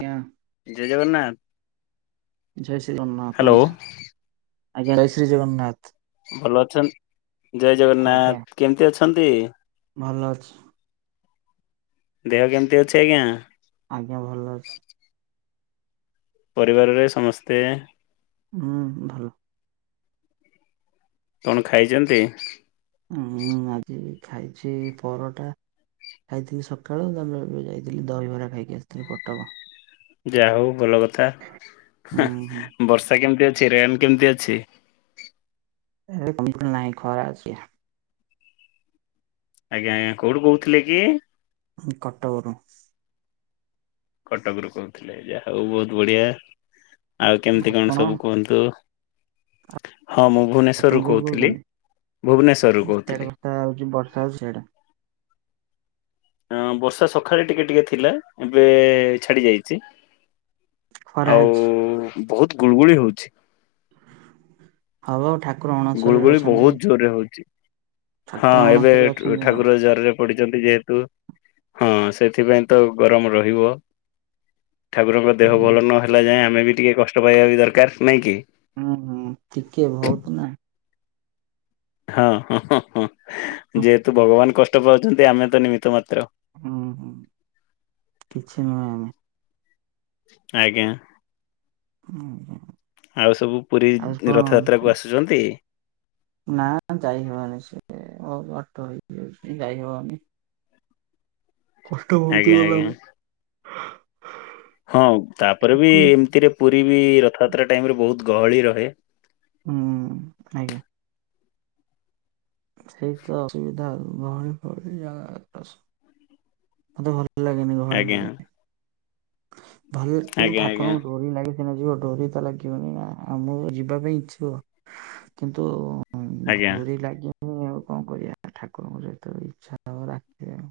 ଆଜ୍ଞା। ଜୟ ଜଗନ୍ନାଥ। ଜୟ ଶ୍ରୀ ଜଗନ୍ନାଥ ହ୍ୟାଲୋ କୁହନ୍ତୁ ଆଜ୍ଞା ଜୟ ଶ୍ରୀ ଜଗନ୍ନାଥ। ଭଲ ଅଛନ ଜୟ ଆଜ୍ଞା। ଜଗନ୍ନାଥ କେମିତି ଅଛନ୍ତି? ଭଲ ଅଛି। ଦେହ କେମିତି ଅଛି ଆଜ୍ଞା? ଆଜ୍ଞା ଭଲ ଅଛି। ପରିବାରରେ ସମସ୍ତେ। ହୁଁ ଭଲ କଣ ଖାଇଛନ୍ତି? ମୁଁ ଆଜି ଖାଇଛି ପରଟା। ଖାଇଥିଲି ସକାଳୁ ତାପରେ ଏବେ ଯାଇଥିଲି ଦହିବରା ଖାଇକି ଆସିଥିଲି କଟକ। ଯାହା ହଉ ଭଲ କଥା ହାଁ ହୁଁ ହୁଁ। ବର୍ଷା କେମିତି ଅଛି ରେନ୍ କେମିତି ଅଛି? ଏହେ ବିଲକୁଲ ନାହିଁ ଖରା ଅଛି ଆ ଆଜ୍ଞା ଆଜ୍ଞା କଉଠୁ କହୁଥିଲେ କି? ଉଁ କଟକ ରୁ। କଟକରୁୁ କହୁଥିଲେ ଯାହା ହଉ ବହୁତ ବଢିଆ। ଆଉ କେମିତି ଆପଣ କଣ ସବୁ କୁହନ୍ତୁ? ହଁ ମୁଁ ଆପଣ ଭୁବନେଶ୍ଵରରୁୁ କୋଉଠୁ କହୁଥିଲି କହୁଛନ୍ତି? ଭୁବନେଶ୍ୱରୁୁ ସିଆଡେ କହୁଥିଲି। ବର୍ଷା ହଉଛି ବର୍ଷା ସିଆଡ଼େ। ହଁ ବର୍ଷା ସକାଳେ ଟିକେ ଟିକେ ଥିଲା ଏବେ ଛାଡି ଯାଇଛି। ଖରା ଆଉ ହେଇଛି। ବହୁତ ଗୁଳୁଗୁଳି ହଉଛି। ହ ବା ଆଉ ଠାକୁର ଅଣସରରେ ଗୁଳୁଗୁଳି ଅଛନ୍ତି ବହୁତ ଜୋରରେ ହଉଛି ଠାକୁର ହଁ ଏବେ ଅଣସରରେ ଅଛନ୍ତି ଆଉ। ଠ-ଠାକୁର ଜରରେ ପଡିଛନ୍ତି ଯେହେତୁ ହଁ ସେଥିପାଇଁ ତ ଗରମ ରହିବ। ଠାକୁରଙ୍କ ଦେହ ଭଲ ହୁଁ ନହେଲା ଯାଏଁ ଆମେ ବି ଟିକେ କଷ୍ଟ ପାଇବା ବି ଦରକାର ନାହିଁ କି? ହୁଁ ହୁଁ ଟିକେ ବହୁତ ନା। ହଁ ହଁ ହଁ ହଁ ଯେହେତୁ ଭଗବାନ କଷ୍ଟ ପାଉଛନ୍ତି ଆମେ ତ ନିମିତ୍ ମାତ୍ର। ହୁଁ ହୁଁ କିଛି ନୁହେଁ ଆମେ ଆଜ୍ଞା ହୁଁ ଆଉ ସବୁ ପୁରୀ ଆଉ କଣ ରଥଯାତ୍ରା କୁ ଆସୁ ଆସୁଛନ୍ତି। ନା ଯାଇ ହବନି ସେ ବହୁତ ବାଟ ହେଇଯାଉଚି ଯାଇ ହବନି। କଷ୍ଟ ବହୁତୁ ଆଜ୍ଞା ଭଲ ଆଜ୍ଞା। ବି। ହଁ ତାପରେ ବି ଠାକୁର। ଏମିତିରେ ପୁରୀ ବି ରଥଯାତ୍ରା ଟାଇମରେ ବହୁତ ଗହଳି ରହେ। ହୁଁ ଆଜ୍ଞା। ସେଇ ତ ଅସୁବିଧା ଗହଳି ଫହଳି ଜାଗା ତ ମତେ ଭଲ ଲାଗେନି ଗହଳି ଆଜ୍ଞା ଫହଳି ଭଲ ଆଜ୍ଞା ଆଜ୍ଞା। ଠାକୁରଙ୍କୁ ଡୋରି ଲାଗେ ହେ ନ ଯିବ ଡୋରି ତା ଲାଗିବନି ଆ ଆମ ଯିବା ପାଇଁ ଇଚ୍ଛୁକ କିନ୍ତୁ ହଁ ଆଜ୍ଞା ଡୋରି ଲାଗିବନି ଆଉ କଣ କରିବା ଠାକୁରଙ୍କ ଯେତେବେଳେ ଇଚ୍ଛା ହବ ଡାକିବେ ଆଉ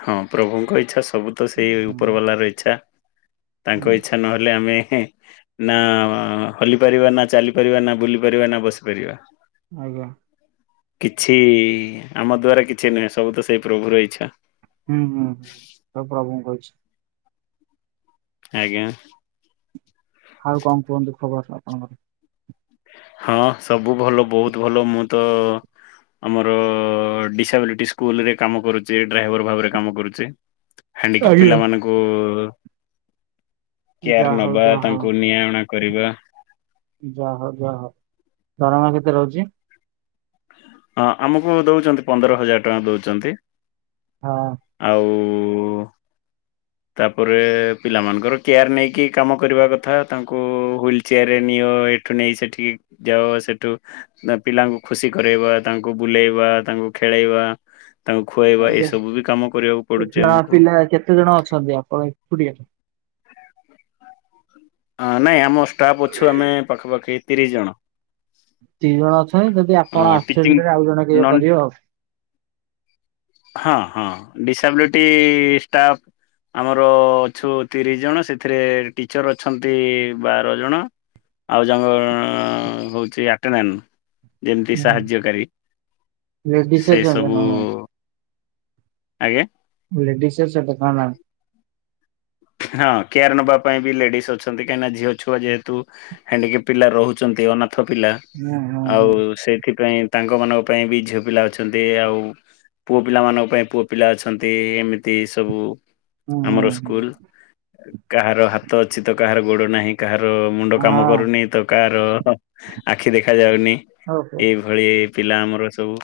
ହଁ ପ୍ରଭୁଙ୍କ ଇଚ୍ଛା ସବୁ ତ ସେଇ ହୁଁ। ଉପର ବାଲାର ଇଚ୍ଛା ତାଙ୍କ ହୁଁ ଇଚ୍ଛା ନହେଲେ ଆମେ ନା ହଲିପାରିବା ନା ଚାଲିପାରିବା ନା ବୁଲି ପାରିବା ନା ବସିପାରିବା। ଆଜ୍ଞା। କିଛି ଆମ ଦ୍ଵାରା କିଛି ନୁହେଁ ସବୁ ତ ସେଇ ପ୍ରଭୁର ଇଚ୍ଛା। ହୁଁ ହୁଁ ହୁଁ ସବୁ ପ୍ରଭୁଙ୍କ ଇଛା। ଆଜ୍ଞା। ଆଉ କଣ କୁହନ୍ତୁ ଖବର ସବୁ ଆପଣଙ୍କର? ହଁ ସବୁ ଭଲ ବହୁତ ଭଲ ମୁଁ ତ ଆମର ଡିସାବିଲିଟି ସ୍କୁଲ ରେ କାମ କରୁଛି ଡ୍ରାଇଭର ଭାବରେ କାମ କରୁଛି। [inaudible] ହାଣ୍ଡିକେପ ଆଜ୍ଞା। ପିିଲାମାନଙ୍କୁ ଯାହା କେୟାର ହଉ ନବା ଯାହା ହଉ ତାଙ୍କୁ ନିଆଁ ଅଣା କରିବା। ଯାହା ହଉ ଯାହା ହଉ ଦରମା କେତେ ରହୁଛି? ହଁ ଆମକୁ ଦଉଛନ୍ତି ପନ୍ଦର ହଜାର ଟଙ୍କା ଦଉଛନ୍ତି ହଁ ଆଉ ତାପରେ ପିଲାମାନଙ୍କର କେୟାର ନେଇକି କାମ କରିବା କଥା ତାଙ୍କୁ ହ୍ୱିଲ୍ ଚେୟାରରେ ନିଅ ଏ ସେଠୁ ନେଇ ସେଠିକି ଯାଅ ସେଠୁ ପିଲାଙ୍କୁ ଖୁସି କରେଇବା ତାଙ୍କୁ ବୁଲେଇବା ତାଙ୍କୁ ଖେଳେଇବା ତାଙ୍କୁ ଖୁଆଇବା ଆଜ୍ଞା ଏସବୁ ବି କାମ କରିବାକୁ ପଡୁଛି କେତେ ଆମକୁ। ପିଲା କେତେ ଜଣ ଅଛନ୍ତି ଆପଣ ଏକୁଟିଆ? ନାଇଁ ଆମ ଷ୍ଟାଫ୍ ଅଛୁ ଆମେ ପାଖାପାଖି ତିରିଶ ଜଣ। ଏତିକି ଜଣ ଅଛନ୍ତି ଯଦି ହଁ ଆପଣ ଟିଚିଂ ଆବ୍ସେଣ୍ଡ ରେ ଆଉ ଜଣେ କିଏ ନନ୍ କରିବ ଆଉ। ହଁ ହଁ ଡିସାବିଲିଟି ଷ୍ଟାଫ୍ ଆମର ଅଛୁ ତିରିଶ ଜଣ ସେଥିରେ ଟିଚର ଅ ଅଛନ୍ତି ବାର ଜଣ ଆଉ ଜଣକ ହଉଛି [unintelligible] ଯେମିତି ସାହାଯ୍ୟକାରୀ ଲେଡିସ୍ ସେଇ ଅଛନ୍ତି ସବୁ ନା କଣ ଆଜ୍ଞା ଲେଡିସ [unintelligible] ହଁ କେୟାର ନବା ପାଇଁ ବି ଲେଡିସ୍ ଅଛନ୍ତି କାହିଁକିନା ଝିଅ ଛୁଆ ଯେହେତୁ ହେଣ୍ଡିକେପ ପିଲା ରହୁଛନ୍ତି ଅନାଥ ପିଲା ହୁଁ ହୁଁ ଆଉ ସେଇଥିପାଇଁ ତାଙ୍କ ମାନଙ୍କ ପାଇଁ ବି ଝିଅ ପିଲା ଅଛନ୍ତି ଆଉ ପୁଅ ପିଲାମାନଙ୍କ ପାଇଁ ପୁଅ ପିଲା ଅଛନ୍ତି ଏମିତି ସବୁ ହୁଁ ହୁଁ ଆମର ହୁଁ ହୁଁ ସ୍କୁଲ। କାହାର ହାତ ଅଛି ତ କାହାର ଗୋଡ଼ ନାହିଁ। କାହାର ମୁଣ୍ଡ ହଁ କାମ କରୁନି ତ କାହାର ଆଖି ଦେଖାଯାଉନି ହଉ ହଉ ଏ ଭଳି ପିଲା ଆମର ସବୁ।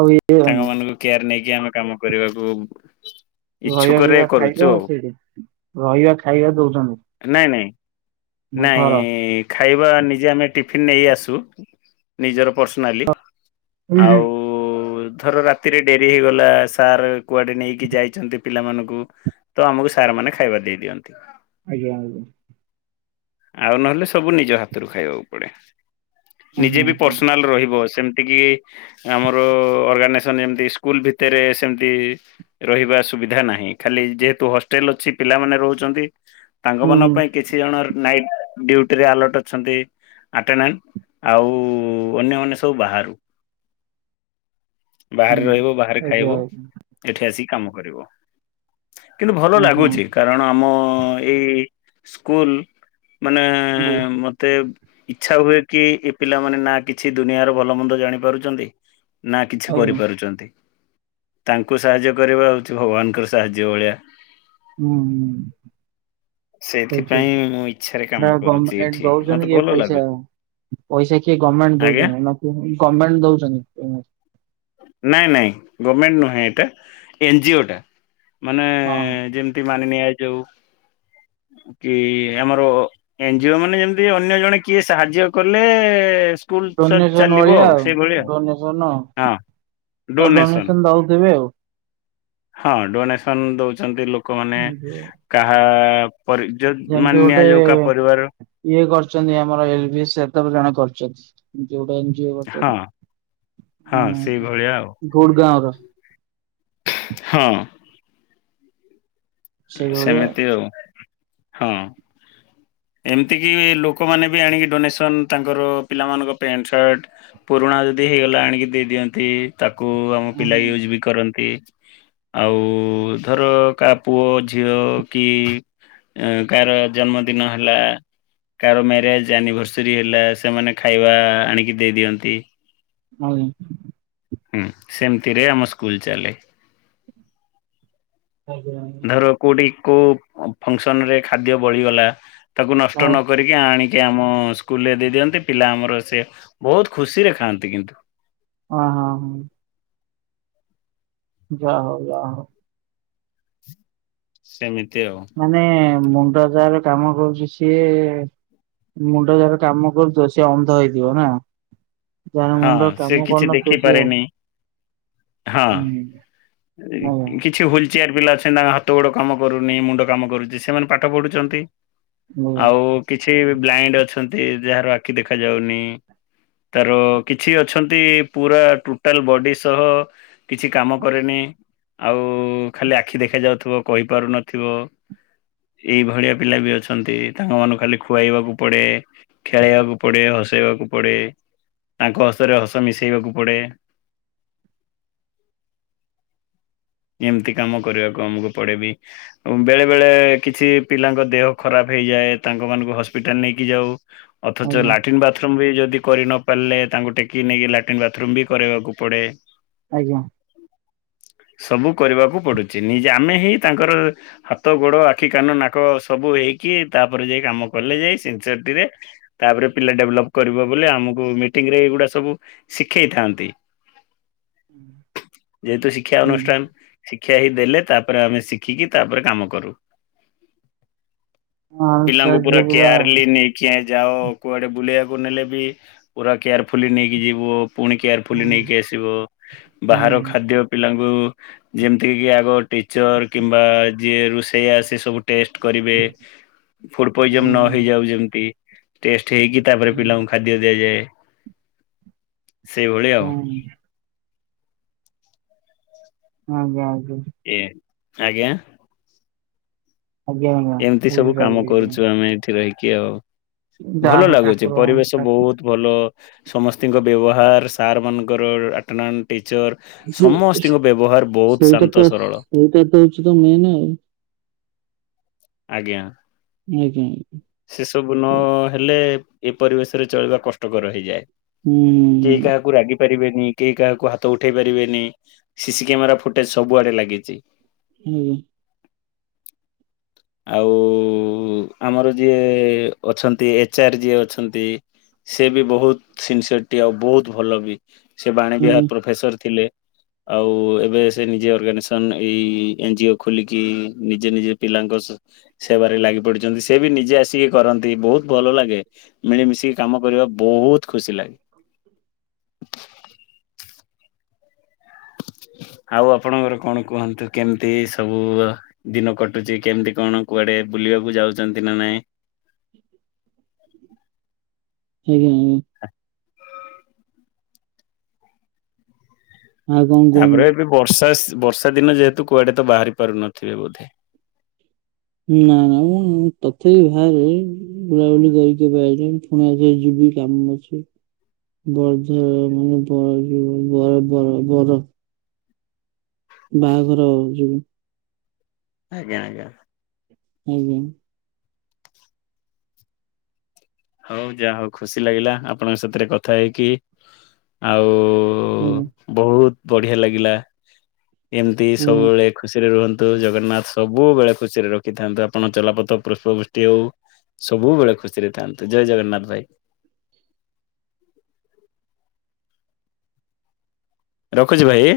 ଆଉ ଏ ତାଙ୍କ ମାନଙ୍କୁ କେୟାର ନେଇକି ଆମେ କାମ କରିବାକୁ ରହିବା ଇଚ୍ଛୁକରେ ପିଇବା କରୁଛୁ ଖାଇବା ଆଉ ସେଇଠି ରହିବା ଖାଇବା ଦଉଛନ୍ତି। ନହିଁ ନହିଁ ନା ଘର? ନାଇ ଖାଇବା ନିଜେ ଆମେ ଟିଫିନ୍ ନେଇ ଆସୁ ନିଜର ପର୍ସନାଲି ଆଉ ଓ ଧର ରାତିରେ ଡେରି ହେଇଗଲା ସାର୍ କୁଆଡ଼େ ନେଇକି ଯାଇଛନ୍ତି ପିଲାମାନଙ୍କୁ ତ ଆମକୁ ସାର୍ ମାନେ ଖାଇବା ଦେଇ ଦିଅନ୍ତି। ଆଜ୍ଞା ଆଜ୍ଞା। ଆଉ ନହେଲେ ସବୁ ନିଜ ହାତରୁ ଖାଇବାକୁ ପଡେ। ହୁଁ ନିଜେ ହୁଁ ବି ହୁଁ ପର୍ସନାଲ ରହିବ ସେମିତି କି ଏ ଆମର ଅର୍ଗାନାଇଜେସନ୍ ଯେମତି ସ୍କୁଲ ଭିତରେ ସେମତି ରହିବା ସୁବିଧା ନାହିଁ ଖାଲି ଯେହେତୁ ହଷ୍ଟେଲ ଅଛି ପିଲାମାନେ ରହୁଛନ୍ତି। ତାଙ୍କ ମନଙ୍କ ହୁଁ। ପାଇଁ କିଛି ଜଣର ନାଇଟ୍ ଡୁଟିରେ ଆଲର୍ଟ୍ ଅଛନ୍ତି। ଆଟେଣ୍ଡଣ୍ଟ ଆଉ ଅନ୍ୟମାନେ ସବୁ ବାହାରୁ ଁ ବାହାରେ ରହିବ ବାହାରେ ଖାଇବ। ଏଠି ଆସିକି କାମ କରିବୁ କିନ୍ତୁ ଭଲ ଲାଗୁଛି କା ରଣ ଆମ ଏଇ ସ୍କୁଲ ମାନେ ମତେ ଇଚ୍ଛା ହୁଏ କି ଏ ପିଲାମାନେ ନା କିଛି ଦୁନିଆର ଭଲ ମନ୍ଦ ଜାଣିପାରୁଛନ୍ତି। ନା କିଛି କରିପାରୁଛନ୍ତି। ତାଙ୍କୁ ସାହାଯ୍ୟ କରିବା ହଉଛି ଭଗବାନ୍ ଙ୍କୁ ସାହାଯ୍ୟ କରିବା। ହୁଁ ହୁଁ ସେଇଥିପାଇଁ [unintelligible] ମୁଁ ଇଚ୍ଛାରେ କାମ କରୁଛି [unintelligible] ଏଠି ମତେ ଦଉଛନ୍ତି କେ ଭଲ ପଇସା ଲାଗୁଛି ପଇସା କିଏ ଆଜ୍ଞା ଗର୍ଣ୍ଣମେଣ୍ଟ? ନାଇଁ ନାଇଁ ଗମେଣ୍ଟ ନୁହେଁ ଏଟା ଏନ ଜି ଓ ଟା। ମାନେ ଯେମିତି ମାନିନିଆ ଯାଉ କି ଆମର ଏନ ଜି ଓ ମାନେ ଯେମତି ଅନ୍ୟ ଜଣେ କିଏ ସାହାଯ୍ୟ କଲେ ସ୍କୁଲ ଡୋନେସନ ଚାଲିବ ଭଳିଆ ଆଉ ସେଇଭଳିଆ ଡୋନେସନ ହଁ ଆ ତ ଡୋନେସନ ଦଉଥିବେ ଆଉ। ହଁ ଡୋନେସନ ଦଉଛନ୍ତି ଲୋକମାନେ ଯୋଉ କାହା ମୋର ଇଜ୍ଜତ ଯେମିତି ମାନେ ଗୋଟେ ନିଆଯାଉ କା ପରିବାରର ଇଏ କରିଛନ୍ତି ଆମର ଏଲ ବି ସେତେବେ ଜଣେ କରିଚନ୍ତି, ଯୋଉଟା ହଁ ହଁ ସେଇଭଳିଆ ଆଉ। [unintelligible] ଗୋଡ [unintelligible] ହଁ। ସେଇଭଳିଆ। ସେମିତି ଆଉ ହଁ ଏମିତି କି ବି ଲୋକମାନେ ବି ଆଣିକି ଡୋନେସନ ତାଙ୍କର ପିଲାମାନଙ୍କ ପ୍ୟାଣ୍ଟ ସାର୍ଟ ପୁରୁଣା ଯଦି ହେଇଗଲା ଆଣିକି ଦେଇ ଦିଅନ୍ତି, ତାକୁ ଆମ ହୁଁ ପିଲା ହୁଁ, ୟୁଜ ବି କରନ୍ତି। ଆଉ ଧର କା ପୁଅ ଝିଅ କି କି? କାର ଜନ୍ମଦିନ ହେ ହେଲା କାର ମ୍ୟାରେଜ ଆନିଭର୍ସରୀ ହେଲା ସେମାନେ ଖାଇବା ଆଣିକି ଦେଇ ଦିଅନ୍ତି। ହଉ। ହୁଁ ସେମିତିରେ ଆମ ସ୍କୁଲ ଚାଲେ। ଆଜ୍ଞା। ଧର କୋଉଠି କୋଉ ଫଙ୍କସନରେ ଖାଦ୍ୟ ବଳିଗଲା। ତାକୁ ହଁ ନଷ୍ଟ ନକରିକି ଆଣିକି ଆମ ସ୍କୁ ସ୍କୁଲରେ ଦେଇ ଦିଅନ୍ତି ପିଲା ଆମର ସେ ବହୁତ ଖୁସିରେ ଖାଆନ୍ତି କିନ୍ତୁ। ହୋ ହଁ। ଯା ହଉ ହଁ। ସେମିତି ଆଉ ମାନେ ମୁଣ୍ଡ ଯା ର କାମ କରୁଚି ସିଏ ମୁଣ୍ଡ ଯାର କାମ କରୁଥିବ ସିଏ ଅନ୍ଧ ହେଇଯିବ ନା। ଯାହା ହଁ ମୁଣ୍ଡ ସେ କାମ କିଛି କରୁନ ଖୁସିି ଆ ଦେଖିପାରେନି ହୁଁ। ଆଜ୍ଞା କିଛ। କିଛି ହୁଲଚେୟାର ପିଲା ଅଛନ୍ତି ତାଙ୍କ ହାତ ଗୋଡ଼ କାମ କରୁନି ମୁଣ୍ଡ କାମ କରୁଛି ସେମାନେ ପାଠ ପଢୁଛନ୍ତି। ଆଜ୍ଞା। ଆଉ କିଛି ବ୍ଲାଇଣ୍ଡ ଅଛନ୍ତି, ଯାହାର ଆଖି ଦେଖାଯାଉନି। ତାର କିଛି ଅଛନ୍ତି ପୁରା ଟୋଟାଲ ବଡି ସହ କିଛି କାମ କରେନି ଆଉ ଖାଲି ଆଖି ଦେଖାଯାଉଥିବ କହିପାରୁନଥିବ। ଏଇଭଳିଆ ପିଲା ବି ଅଛନ୍ତି ତାଙ୍କ ମାନଙ୍କୁ ଖାଲି ଖୁଆଇବାକୁ ପଡେ। ଖେଳେଇବାକୁ ପଡେ ହସେଇବାକୁ ପଡ଼େ ତାଙ୍କ ହସରେ ହସ ମିଶେଇବାକୁ ପଡେ। ଏମିତି କାମ କରିବାକୁ ଆମକୁ ପଡେବି। ଉଁ ବେଳେ ବେଳେ କିଛି ପିଲାଙ୍କ ଦେହ ଖରାପ ହେଇଯାଏ ତାଙ୍କ ମାନଙ୍କୁ ହସ୍ପିଟାଲ ନେଇକି ଯାଉ। ଅଥଚ ଆଜ୍ଞା ଲାଟିନ୍ ବାଥ୍ ଥରୁମ୍ ବି ଯଦି କରି ନ ପାରିଲେ ତାଙ୍କୁ ଟେକି ନେଇକି ଲାଟିନ୍ ବାଥରୁମ୍ ବି କରେଇବାକୁ ପଡେ। ଆଜ୍ଞା। ସବୁ କରିବାକୁ ପଡୁଛି ନିଜେ ଆମେ ହିଁ ତାଙ୍କର ହାତ ଗୋଡ ଆଖି କାନ ନାକ ସବୁ ହେଇକି ତାପରେ ଯାଇ କାମ କଲେ ଯାଇ ସିନ୍ସିଅରଟିରେ ତାପରେ ପିଲା ଡେଭଲପ କରିବ ବୋଲି ଆମକୁ ମିଟିଙ୍ଗ ରେ ଏଇଗୁଡା ସବୁ ଶିଖେଇଥାନ୍ତି। ହୁଁ ଯେହେତୁ ଶିକ୍ଷା ଅନୁଷ୍ଠାନ ଶିକ୍ଷା ହିଁ ଦେଲେ ତାପରେ ଆମେ ଶିଖିକି ତାପରେ କାମକରୁ। ହଁ ସେ ପିଲାଙ୍କୁ ପୁରା ଝିଅ ପିଲା କେୟାରଲି ନେଇ କିଏ ଯାଅ କୁଆଡେ ବୁଲେଇବାକୁ ନେଲେ ବି ପୁରା କେୟାରଫୁଲି ନେଇକି ଯିବ। ପୁଣି କେୟାରଫୁଲି ହୁଁ ନେଇକି ଆସିବ ବାହାର ହୁଁ। ଖାଦ୍ୟ ପିଲାଙ୍କୁ ଯେମିତିକ କି ଆଗ ଟିଚର୍ କିମ୍ବା ଯିଏ ରୋଷେଇ ଆସି ସବୁ ଟେଷ୍ଟ କରିବେ। ହ ଫୁଡ ପଇଜନ ନ ହେଇଯାଉ ଯେମତି ଟେଷ୍ଟ ହେଇକି ତାପରେ ହୁଁ ପିଲାଙ୍କୁ ଖା ଦିଆଯାଇ ଯାଏ ସେଇଭଳି ଆଉ। ଆଜ୍ଞା ଆଜ୍ଞା। ଏ ଆଜ୍ଞା ଆଜ୍ଞା ଆଜ୍ଞା। ଏମିତି ସବୁ ବୁଝିପାରିଲି କାମ ବୁଝିପାରିଲି କରୁଚୁ ଆମେ ଏଠି ରହିକି ଆଉ। ଯାହା ଭଲ ହଉ ଲାଗୁଚି ଠାକୁର ପରିବେଶ ବହୁତ। ଭଲ ସମସ୍ତିଙ୍କ ବ୍ୟବହାର ସାର୍ ମାନଙ୍କର ଆଟେଣ୍ଡାଣ୍ଟ ଟିଚର୍ ସେ ସମସ୍ତିଙ୍କ ବ୍ୟବହାର ବହୁତ ଶାନ୍ତ ସରଳ। ସେ ହଉଚି ତ ମେନ୍ ଆଉ। ଆଜ୍ଞା। ଆଜ୍ଞା ଆଜ୍ଞା। ସେ ସବୁ ନ ହେଲେ ଏ ପରିବେଶରେ ଚଳିବା କଷ୍ଟକର ହେଇଯାଏ। କିଏ କାହାକୁ ରାଗି ପାରିବେନି କେହି କାହାକୁ ହାତ ଉଠେଇ ପାରିବେନି ସି ସି କ୍ୟାମେରା ଫୁଟେଜ ସବୁଆଡେ ଲାଗିଚି। ହୁଁ। ଆଉ ଆମର ଯିଏ ଅଛନ୍ତି ଏଚ୍ ଆର୍ ଯିଏ ଅଛନ୍ତି। ସିଏ ବି ବହୁତ ସିନ୍ସିୟରଟି ଆଉ ବହୁତ ଭଲ ବି ସିଏ ବାଣୀ ବିହାର ପ୍ରଫେସର ଥିଲେ। ଆଉ ଏବେ ସେ ନିଜେ ଅର୍ଗାନାଇଜେସନ ଏଇ ଏନ ଜି ଓ ଖୋଲିକି ନିଜେ ନିଜେ ପିଲାଙ୍କ ସ୍ ସେବାରେ ଲାଗି ପଡିଚନ୍ତି। ସେ ବି ନିଜେ ଆସିକି କରନ୍ତି ବହୁତ ଭଲ ଲାଗେ। ମିଳିମିଶିକି କାମ କରିବା ବହୁତ ଖୁସି ଲାଗେ। ଆଉ ଆପଣଙ୍କର କଣ କୁହନ୍ତୁ କେମିତି ସବୁ ଦିନ କଟୁଚି କେମତି କଣ କୁଆଡେ ବୁଲିବାକୁ ଯାଉଚନ୍ତି ନା ନାଇଁ? ଆଜ୍ଞା ଆଜ୍ଞା। ଆଉ କଣ ତାପରେ କୁହନ୍ତୁ? ଏବେ ବର୍ଷା ସ୍ ବର୍ଷା ଦିନ ଯେହେତୁ କୁଆଡେ ତ ବାହାରି ପାରୁନଥିବେ ବୋଧେ? ନା ନା ମୁଁ ତଥାପି ଭାରେ। ଉଁ ବୁଲାବୁଲି କରି କି ଏବେ ଆଇଲି ପୁଣି ଆଉ ଥରେ ଯିବି କାମ ଅଛି। ବରଧରା ମାନେ ବର ଯୋଉ ବର-ବର-ବର। ବାହାଘର ହବ ଯିବୁ। ଆଜ୍ଞା ଆଜ୍ଞା। ଆଜ୍ଞା। ହଉ ଯାହା ହଉ ଖୁସି ଲାଗିଲା ଆପଣଙ୍କ ସାଥିରେ କଥା ହେଇକି। ଆଉ ଉ ଆଜ୍ଞା ବହୁତ ବଢିଆ ଲାଗିଲା। ଏମିତି ଆଜ୍ଞା। ସବୁବେଳେ ଖୁସିରେ ରୁହନ୍ତୁ, ଜଗନ୍ନାଥ ସବୁବେଳେ ଖୁସିରେ ରଖିଥାନ୍ତୁ। ଆପଣ ଚଲାପଥ ପୁଷ୍ପ ବୃଷ୍ଟି ହଉ। ସବୁବେଳେ ଖୁସିରେ ଥାନ୍ତୁ। ଜୟ ଜଗନ୍ନାଥ ଭାଇ। ରଖୁଚି ଭାଇ?